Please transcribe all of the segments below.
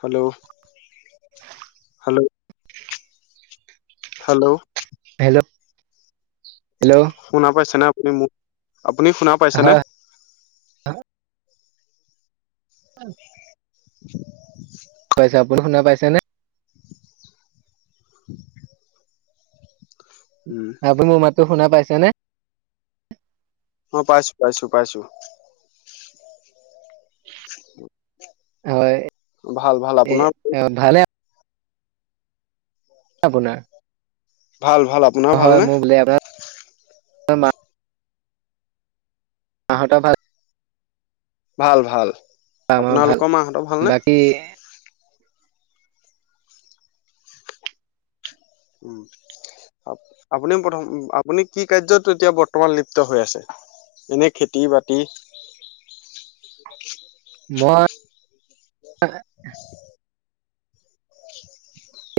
Hello? Hello? Hello? Hello? Hello শুনা পাইচেনে? তুমি মোক আপুনি শুনা পাইছেনে? হয় অ [unintelligible] [unintelligible] পাইছে। আপুনি শুনা পাইছেনে? [unintelligible] উম, আপুনি মোৰ মাততো শুনা পাইছে ছেনে? অ' পাইছো পাইছো পাইছো হয়। ভাল, ভাল। এ আপোনাৰ? ভালে আপোনাৰ? ভাল, ভাল। আপোনাৰ ভালনে? হয়ম [unintelligible] হহা ভাল [unintelligible] ভাল, ভাল। আমাৰ ভাল। আপোনালোকৰ মাহঁতৰ ভালনে? বাকী? আপুনি প্ৰথম আপুনি কি কাৰ্যত এতিয়া বৰ্তমান লিপ্ত হৈ আছে? এনে খেতি, বাতি মই [unintelligible]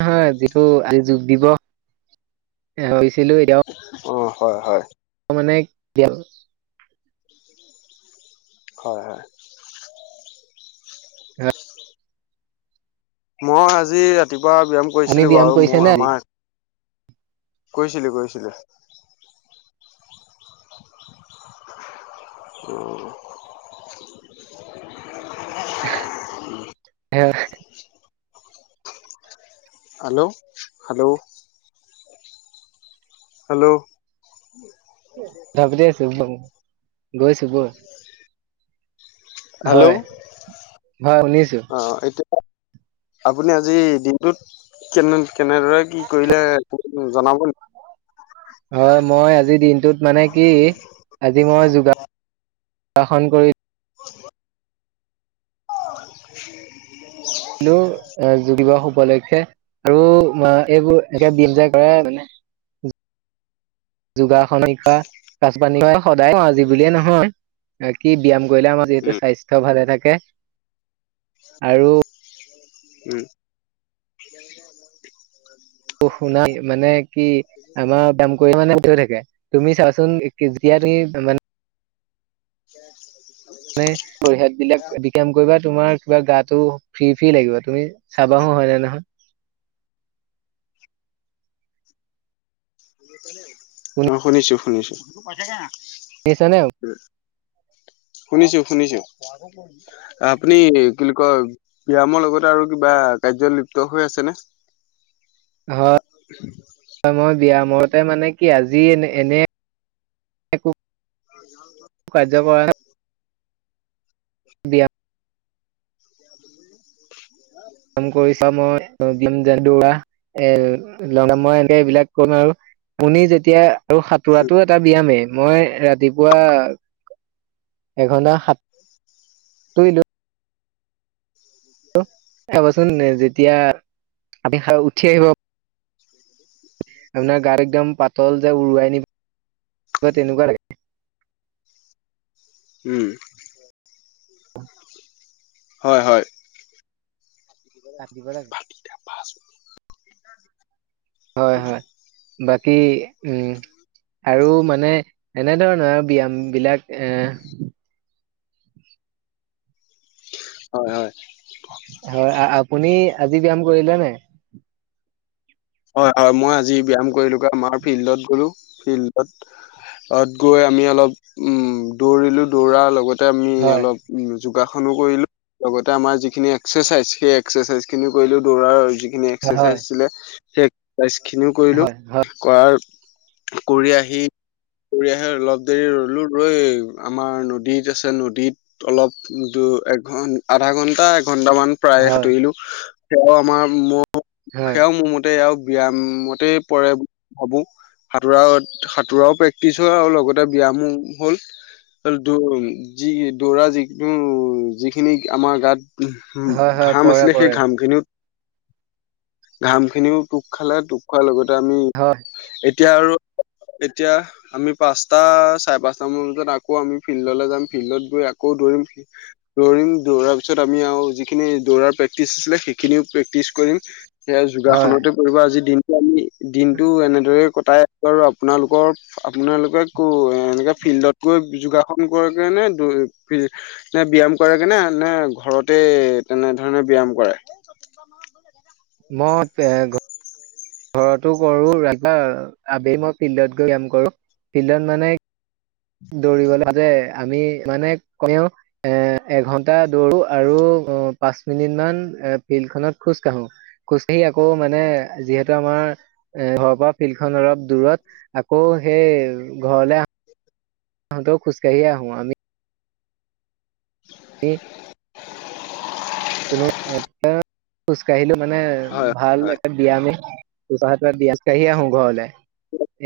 হয়। যিটো আজি যোগ দিৱস হৈছিলো এতিয়াও অ' হয়, হয়। মানে গেল হয়, হয়। হ'। মই আজি ৰাতিপুৱা পুৱা ব্যায়াম আমি কৰিছিলো ব্যায়াম বাৰু, কৰিছে মোৰ নে আজি আমাৰ কৰিছিলো, কৰিছিলো। অ'। হ [unintelligible] হেল্ল, ' হেল্ল'? হেল্ল'? ধাবতি আছো, ব'ল গৈছো ব'ল। হয়, হেল্ল' হয় শুনিছো। অ, এতিয়া আপুনি আজি দিনটোত কেনে কেনেদৰে কি কৰিলে উম জনাব নেকি? হয় মই আজি দিনটোত মানে কি আজি মই যোগাৰ শাসন কৰি [unintelligible] [unintelligible] যোগ দিৱস উপলক্ষে আৰু এইবোৰ এতিয়া [unintelligible] যায় কৰে মানে যোগাসন [unintelligible] পানী সদায়ে কও আজি বুলিয়ে নহয় কি ব্যয়াম কৰিলে আমাৰ যিহেতু উম স্বাস্থ্য ভালে থাকে তাকে আৰু উম। অঁ শুনাই মানে কি আমাৰ ব্যায়াম কৰিলে মানে [unintelligible] থাকে তুমি চাবাচোন যিতিয়া তুমি মানে [inaudible] মানে [unintelligible] বিলাক দিকেলেম কৰিবা তোমাৰ কিবা গাটো ফ্ৰী ফ্ৰী লাগিব তুমি চাবাহো হয় নে নহয়। অ', শুনিছো শুনিছো। [unintelligible] শুনিছো শুনিছো আপুনি কি বুলি কয় ব্যায়ামৰ লগতে আৰু কিবা কাৰ্য লিপ্ত হৈ আছেনে? হয়, হয় মই বিয়ামত তে মানে কি আজি এনে এনে একো [unintelligible] কাৰ্য কৰা বিয়াম কাম কৰিছা মই জিম জ ডৈৰা এ [unintelligible] মই এনেই এইবিলাক কম আৰু শুনি যেতিয়া আৰু সাঁতোৰাটো এটা ব্যাময়েই। মই ৰাতিপুৱা এঘন্টা সাঁতোৰিলো [unintelligible] হবচোন যেতিয়া আপি উঠি আহিব আপোনাৰ গাত একদম পাতল উৰুৱাই নিব তেনেকো লাগে। উম হয় হয়। কাতিব লাগে। [unintelligible] হয় হয়, বাকী উম আৰু মানে এনেধৰণৰে ব্যয়ামবিলাক। এ হয় হয় হয়, আপুনি আজি ব্যয়াম কৰিলে নাই? হয়, মই আজি ব্যায়াম কৰিলোঁ আমাৰ ফিল্ডত গলোঁ। ফিল্ডত গৈ আমি অলপ উম, দৌৰিলো দৌৰাৰ লগত তে আমি হয় অলপ উ যোগাসনো কৰিলো, লগতে আমাৰ যিখিনি এক্সাৰচাইজ সেই এক্সাৰচাইজ খিনিও কৰিলো। দৌৰাৰ খিনি এক্সাৰচাইজ হয় আছিলে। চেক চাইজ খিনিও কৰিলো হয় হয় কৰাৰ কৰি আহি কৰি আহি অলপ দেৰি ৰ'লো ৰৈ আমাৰ নদীত আছে নদীত অলপ দু একঘন আধা ঘন্টা ঘন্টা মান প্ৰায় হয় সাঁতুৰিলো। এই অঁ আমাৰ ম হয় সেয়াও মো ম সেয়াও ব্যমতে পৰে ভাবো সাঁতোৰা সাঁতোৰাও প্ৰেক্টিচ হয় আৰু লগতে ব্যয়ামো হ'ল যি দৌৰা যিটো যিখিনি আমাৰ গাত উ হয় হয় ঘাঁম পৰে আছিলে সেই পৰে ঘাম খিনিও ঘাম খিনিও টোপ খালে টোপ খোৱাৰ লগতে তে আমি হয় এতিয়া আৰু। এতিয়া আমি পাঁচটা, চাৰে পাঁচটা মান বজাত আকৌ আমি ফিল্ডলৈ যাম, ফিল্ডত গৈ আকৌ দৌৰিম, দৌৰিম দৌৰাৰ পিছত আমি আৰু যিখিনি দৌৰাৰ প্ৰেক্টিচ আছিলে সেইখিনিও প্ৰেক্টিচ কৰিম। হয়, যোগাসনতে কৰিবা আজি দিন দিনটো এনেদৰই ক তাই আৰু আপোনালোকৰ আপোনালোকে ক এ এনেকে ফিল্ডত গৈ যোগাসন কৰে গে নে, ফিল নে ব্যায়াম কৰে গে নে? নে ঘৰতে তেনেধৰণে ব্যায়াম কৰে? ম‌ই বে ঘ ঘৰতো কৰোঁ ৰাধা আবে মই ফিল্ডত গৈ ব্যায়াম কৰোঁ, ফিল্ডত মানে। দৌৰিবলৈ যতে আমি মানে কমেও এ এঘন্টা দৌৰো আৰু পাঁচ মিনিট মান এ ফিল্ডখনত খোজ কাঢ়োঁ। খোজ কাঢ়ি আকৌ মানে যিহেতু আমাৰ এ ঘৰৰ পৰা ফিল্ডখন অলপ দূৰত আকৌ সেই ঘৰলে আহোঁ। আহোতে খোজ কাঢ়িয়ে আহোঁ আমি। এই কোনো এটা খোজ কাঢ়িলোঁ। মানে হয় ভাল হয় এটা ব্যয়ামেই। যায় পাই ব্যায়াম খোজকাঢ়ি আহোঁ ঘৰলে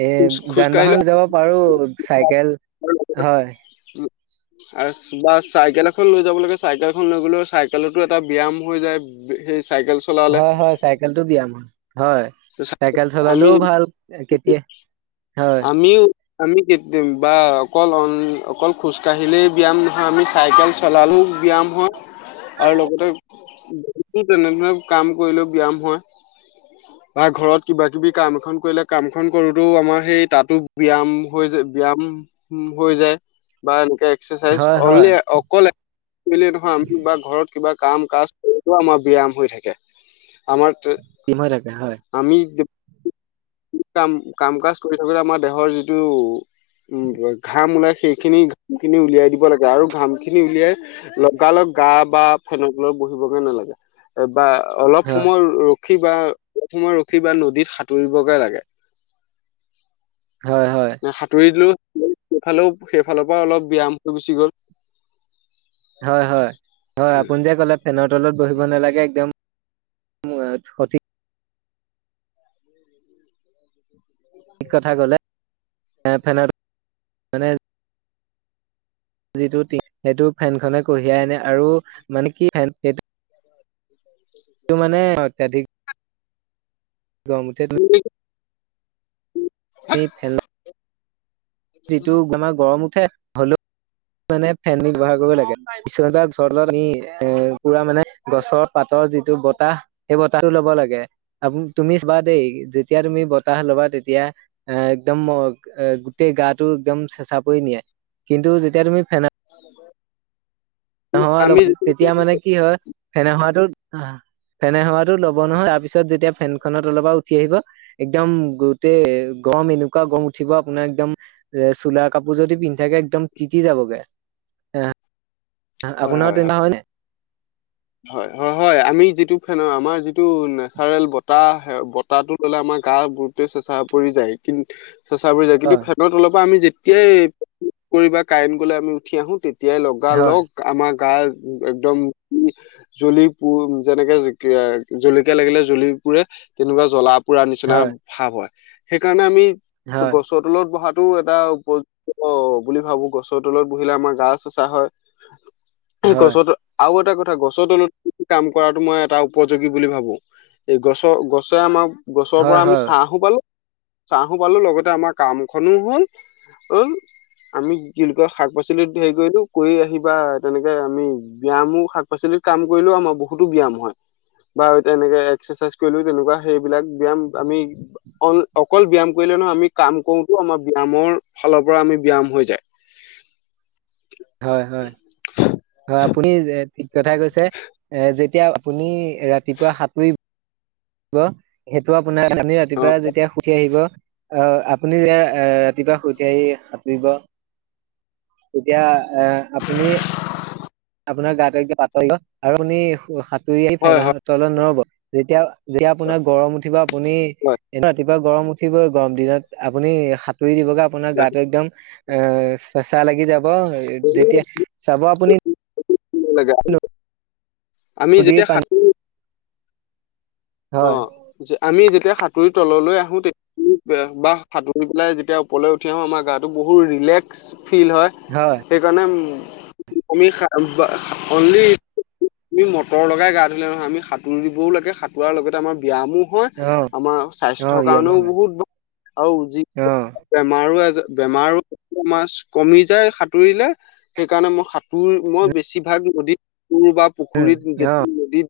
এ খোজ খোজ যান-বাহন কাঢ়িলে যাব পাৰোঁ চাইকেল হয়। আৰু বা চাইকেল এখন লৈ যাব লাগে। চাইকেল এখন লৈ গ'লেও চাইকেলতো এটা ব্যায়াম হৈ যায় সেই। চাইকেল চলালে হয়, হয় চাইকেলটো ব্যায়াম হয়। হয়, চাইকেল আমি চলালেও ভাল কেতিয়া হয়। কি টিম বা অকল অকল খোজকাঢ়িলেই ব্যায়াম নহয়, আমি চাইকেল চলালেও ব্যায়াম হয়। আৰু লগতে। কি তেনেধৰনে কাম কৰিলেও ব্যায়াম হয়। বা ঘৰত কিবা কিবি কাম এখন কৰিলে কামখন কৰোতেও আমাৰ সেই তাতো ব্যায়াম হৈ যায় ব্যায়াম হৈ যায়। বা এনেকে এক্সাৰচাইজ হয় হয় অনলি অকলে [inaudible] নহয় আমি বা ঘৰত কিবা। কাম কাজ কৰিতো আমাৰ ব্যায়াম হৈ থাকে। আমাৰ তে টিম হৈ থাকে হয় আমি কাম কাম কাজ কৰি থাকোতে আমাৰ দেহৰ যিটো উম ঘাম ওলাই সেইখিনি ঘাম খিনি উলিয়াই দিব লাগে। আৰু ঘাম খিনি উলিয়াই লগালগ গা বা ফেনৰ তলত বহিবগে নালাগে। এ বা অলপ হয় সময় ৰ ৰখি বা প্ৰথমে ৰখি বা নদীত সাঁতুৰিব লাগে। হয় হয় নে সাঁতুৰি দিলো সেইফালৰ পৰা অলপ ব্যয়াম হৈ গুচি গ'ল। হয়, হয়, হয় আপুনি যে ক'লে ফেনৰ তলত বহিব নালাগে একদম [inaudible] সঠিক। ঠিক কথা ক'লে ফেনত মানে যিটো সেইটো ফেনখনে কঢ়িয়াই আনে আৰু মানে কি ফেন সেইটো [inaudible] সেইটো মানে অত্যাধিক গৰম উঠে তুমি ম ফেলেলা। [unintelligible] যিটো আমাৰ গৰম উঠে হ'লেও মানে ফেন ব্যৱহাৰ কৰিব লাগে কিছুমান বা ঘৰ তলত নি এ পুৰা মানে গছৰ পাতৰ যিটো বতাহ সেই বতাহটো ল'ব লাগে আ তুমি বা দেই। যেতিয়া তুমি বতাহ ল'বা তেত তেতিয়া এ একদম গোটেই গাটো একদম চেচা পৰি নিয়ে। কিন্তু যেতিয়া যেতিয় তুমি ফেন [unintelligible] হয় লোক আমি তেতিয়া মানে কি হয় ফেনৰ হাৱাটোত অঁ। ফেনে হাৱাটো ল'ব নহয় তাৰ পিছত যেতিয়া ফেনখ ফেনৰ তলৰ পৰা উঠি আহিব। একদম গোটেই গৰম এনেকুৱা গৰম উঠিব। আপোনাৰ একদম এ চোলা কাপোৰ যদি পিন্ধি থাকিব একদম তিতি জাবগে। হয় হয় আপোনাৰো তেনেকুৱা হয়নে? হয়, হয়, হয় আমি যিটো ফেনৰ আমাৰ যিটো নেচাৰেল বতাহ আহে, বতাহটো পৰিলে আমাৰ গা গোটেই চেচা পৰি যায়। কিন্তু চেচা পৰি যায়, কিন্তু হয়, ফেনৰ তলৰ পৰা আমি যেটি তেতিয়াই কৰিব কাৰেণ্ট গলে, আমি উঠি আহো তেতিয়া। তেতিয়াই লগা হয়, লগ আমাক গা একদম। জ্বলি পু যেনেকে জলকীয়া লাগিলে জ্বলি পুৰে, তেনেকুৱা জ্বলা। পুৰা নিচিনা হয়, ভাৱ হয়। সেইকাৰণে আমি। হয়, গছৰ তলত বহা। টো এটা, বহুন বুলি ভাবো। গছৰ তলত বহিলে আমাৰ গা চেচা হয়। এই হয়, গছৰ তল। আও। তে, গছৰ তলত কাম কৰা তেওঁ মই এটা উপযোগী বুলি ভাৱো। গছ গছৰ আমাৰ। হয়, গছৰ পৰা হয়, আমি ছাঁ হো পালো চাহু পালোঁ লগেতে আমাৰ কাম সমূহ হল। অ, আমি জেনুকা শাক পাচলি ধেৰি কৰিলোঁ কৰী আহিব তেনুকা আমি বিয়ামো শাক পেচেনিত কাম কৰিলেও আমাৰ বহুতো ব্যয়াম হয়, বা তেনেকে এক্সেচাইজ কৰিলেও তেনুকা সেইবিলাক ব্যয়াম আমি, অকল ব্য়ায়াম কৰিলে নহয় আমি কাম কৰোতো আমাৰ ব্যয়ামৰ ফালৰ পৰা আমি ব্যয়াম হৈ যায়। হয়, হয়, হয় আপুনি। কথা কৈছে এ। যেতিয়া আপুনি ৰাতিপুৱা সাঁতুৰি ব সেইটো আপ। আপোনাৰ আমি অ ৰাতিপুৱা যেতিয়া সুথি আহিব। অ' আপুনি এয়া এ। দিবা সুধি আহি খা দিবা এতিয়া এ' আপুনি আপোনাৰ গা টো একে পাতল ন' আৰু আপুনি সো-সাঁত তুই আহি হয় হয় ফেনাহা তলত নৰ'ব। তেতিয়া। যেতিয়া হয় আপোনাৰ গৰম উঠিব, আপুনি হয় এবাটোত ত গৰম উঠিবই গৰম দিনত আপুনি সাঁতুৰি দিব। আপোনাৰ ৰাখিব গাটো একদম। এ' চেচা লাগি যাব, যেতিয়া চাব আপুনি [unintelligible] আমি নদীৰ যেতিয়া পানী সাঁতোৰো হয় অ' জ আমি যেতিয়া তেতিয়া সাঁতুৰি তললৈ আহোঁ তে বা সাঁতুৰি পেলাই যেতিয়া ওপৰলৈ উঠি আহোঁ আমাৰ গাটো বহুত ৰিলেক্স ফিল হয় সেইকাৰণে উম আমি সা-বা অনলি মটৰ লগাই গা ধুলে নহয়, আমি সাঁতুৰি দিবও লাগে সাঁত পোৱাৰ লগতে আমাৰ ব্যায়ামো হয়, অ আমাৰ অ স্বাস্থ্যৰ ব্যায়ামো কাৰণেও হয় বহুত ভাল আৰু যি অ বেমাৰো-এজৰ। বেমাৰো জ আমাৰ কমি যায় সাঁতুৰিলে সেইকাৰণে মই সাঁতুৰি মই বেছিভাগ নদী পুল বা উম পুখুৰীত অ যতি নদীত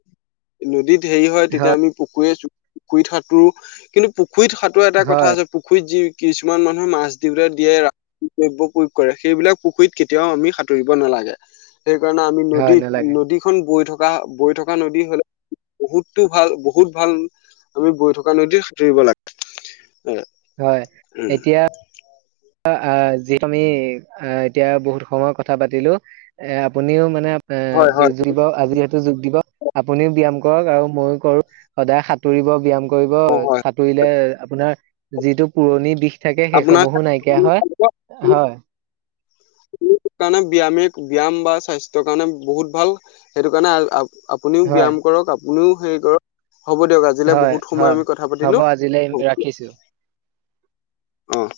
নদীত হেই তেতিয়া আমি পুখুৰীয়ে-চুখুৰীয়ে খুৰিত সাঁতোৰো, কিন্তু পুখু পুখুৰীত সাঁটোৰাৰ এটা কথা হয় আছে। পুখুৰীত যি কিছুমান মানুহ মাছ দিউতে দিয়ে ৰা দ্ৰব্য প্ৰয়োগ কৰে সেইবিলাক পুখুৰীত কেতিয়াও আমি সাঁতুৰিব নালাগে। সেই কাৰণে আমি হয় নদীত নালাগে নদী খন বৈ থকা থকা বৈ থকা নদী হ'লে বহুত টো ভাল, বহুত ভাল, আমি বৈ থকা নদীত সাতুৰিব লাগে। হয়, এতিয়া আহ আহ যিহেতু আমি আহ এতিয়া বহুত সময় কথা পাতিলো এ আপুনিও মানে এ হয় হয় যদি বাৰু আজি জি যোগ দিবস। আপুনিও ব্যায়াম কৰক আৰু ময়ো কৰো, সদায় সাঁতুৰিব ব্যায়াম কৰিব। অ হয় সাঁতুৰিলে আপোনাৰ যিটো পুৰণি বিষ থাকে সেইসমূহো নাই কিয়া হয়, আপোনাৰ হয়। কাৰণে ব্যয়ামে ব্যয়াম বা স্বাস্থ্যৰ কাৰণে বহুত ভাল। সেইটো কাৰণে আপুনিও হয় ব্যায়াম কৰক কলেও হেই কৰক। হ'ব দিয়ক, আজিলৈ হয় বহুত সময় হয় আমি কথা হ'ব পাতিলো আজিলৈ ৰাখিছো অ'।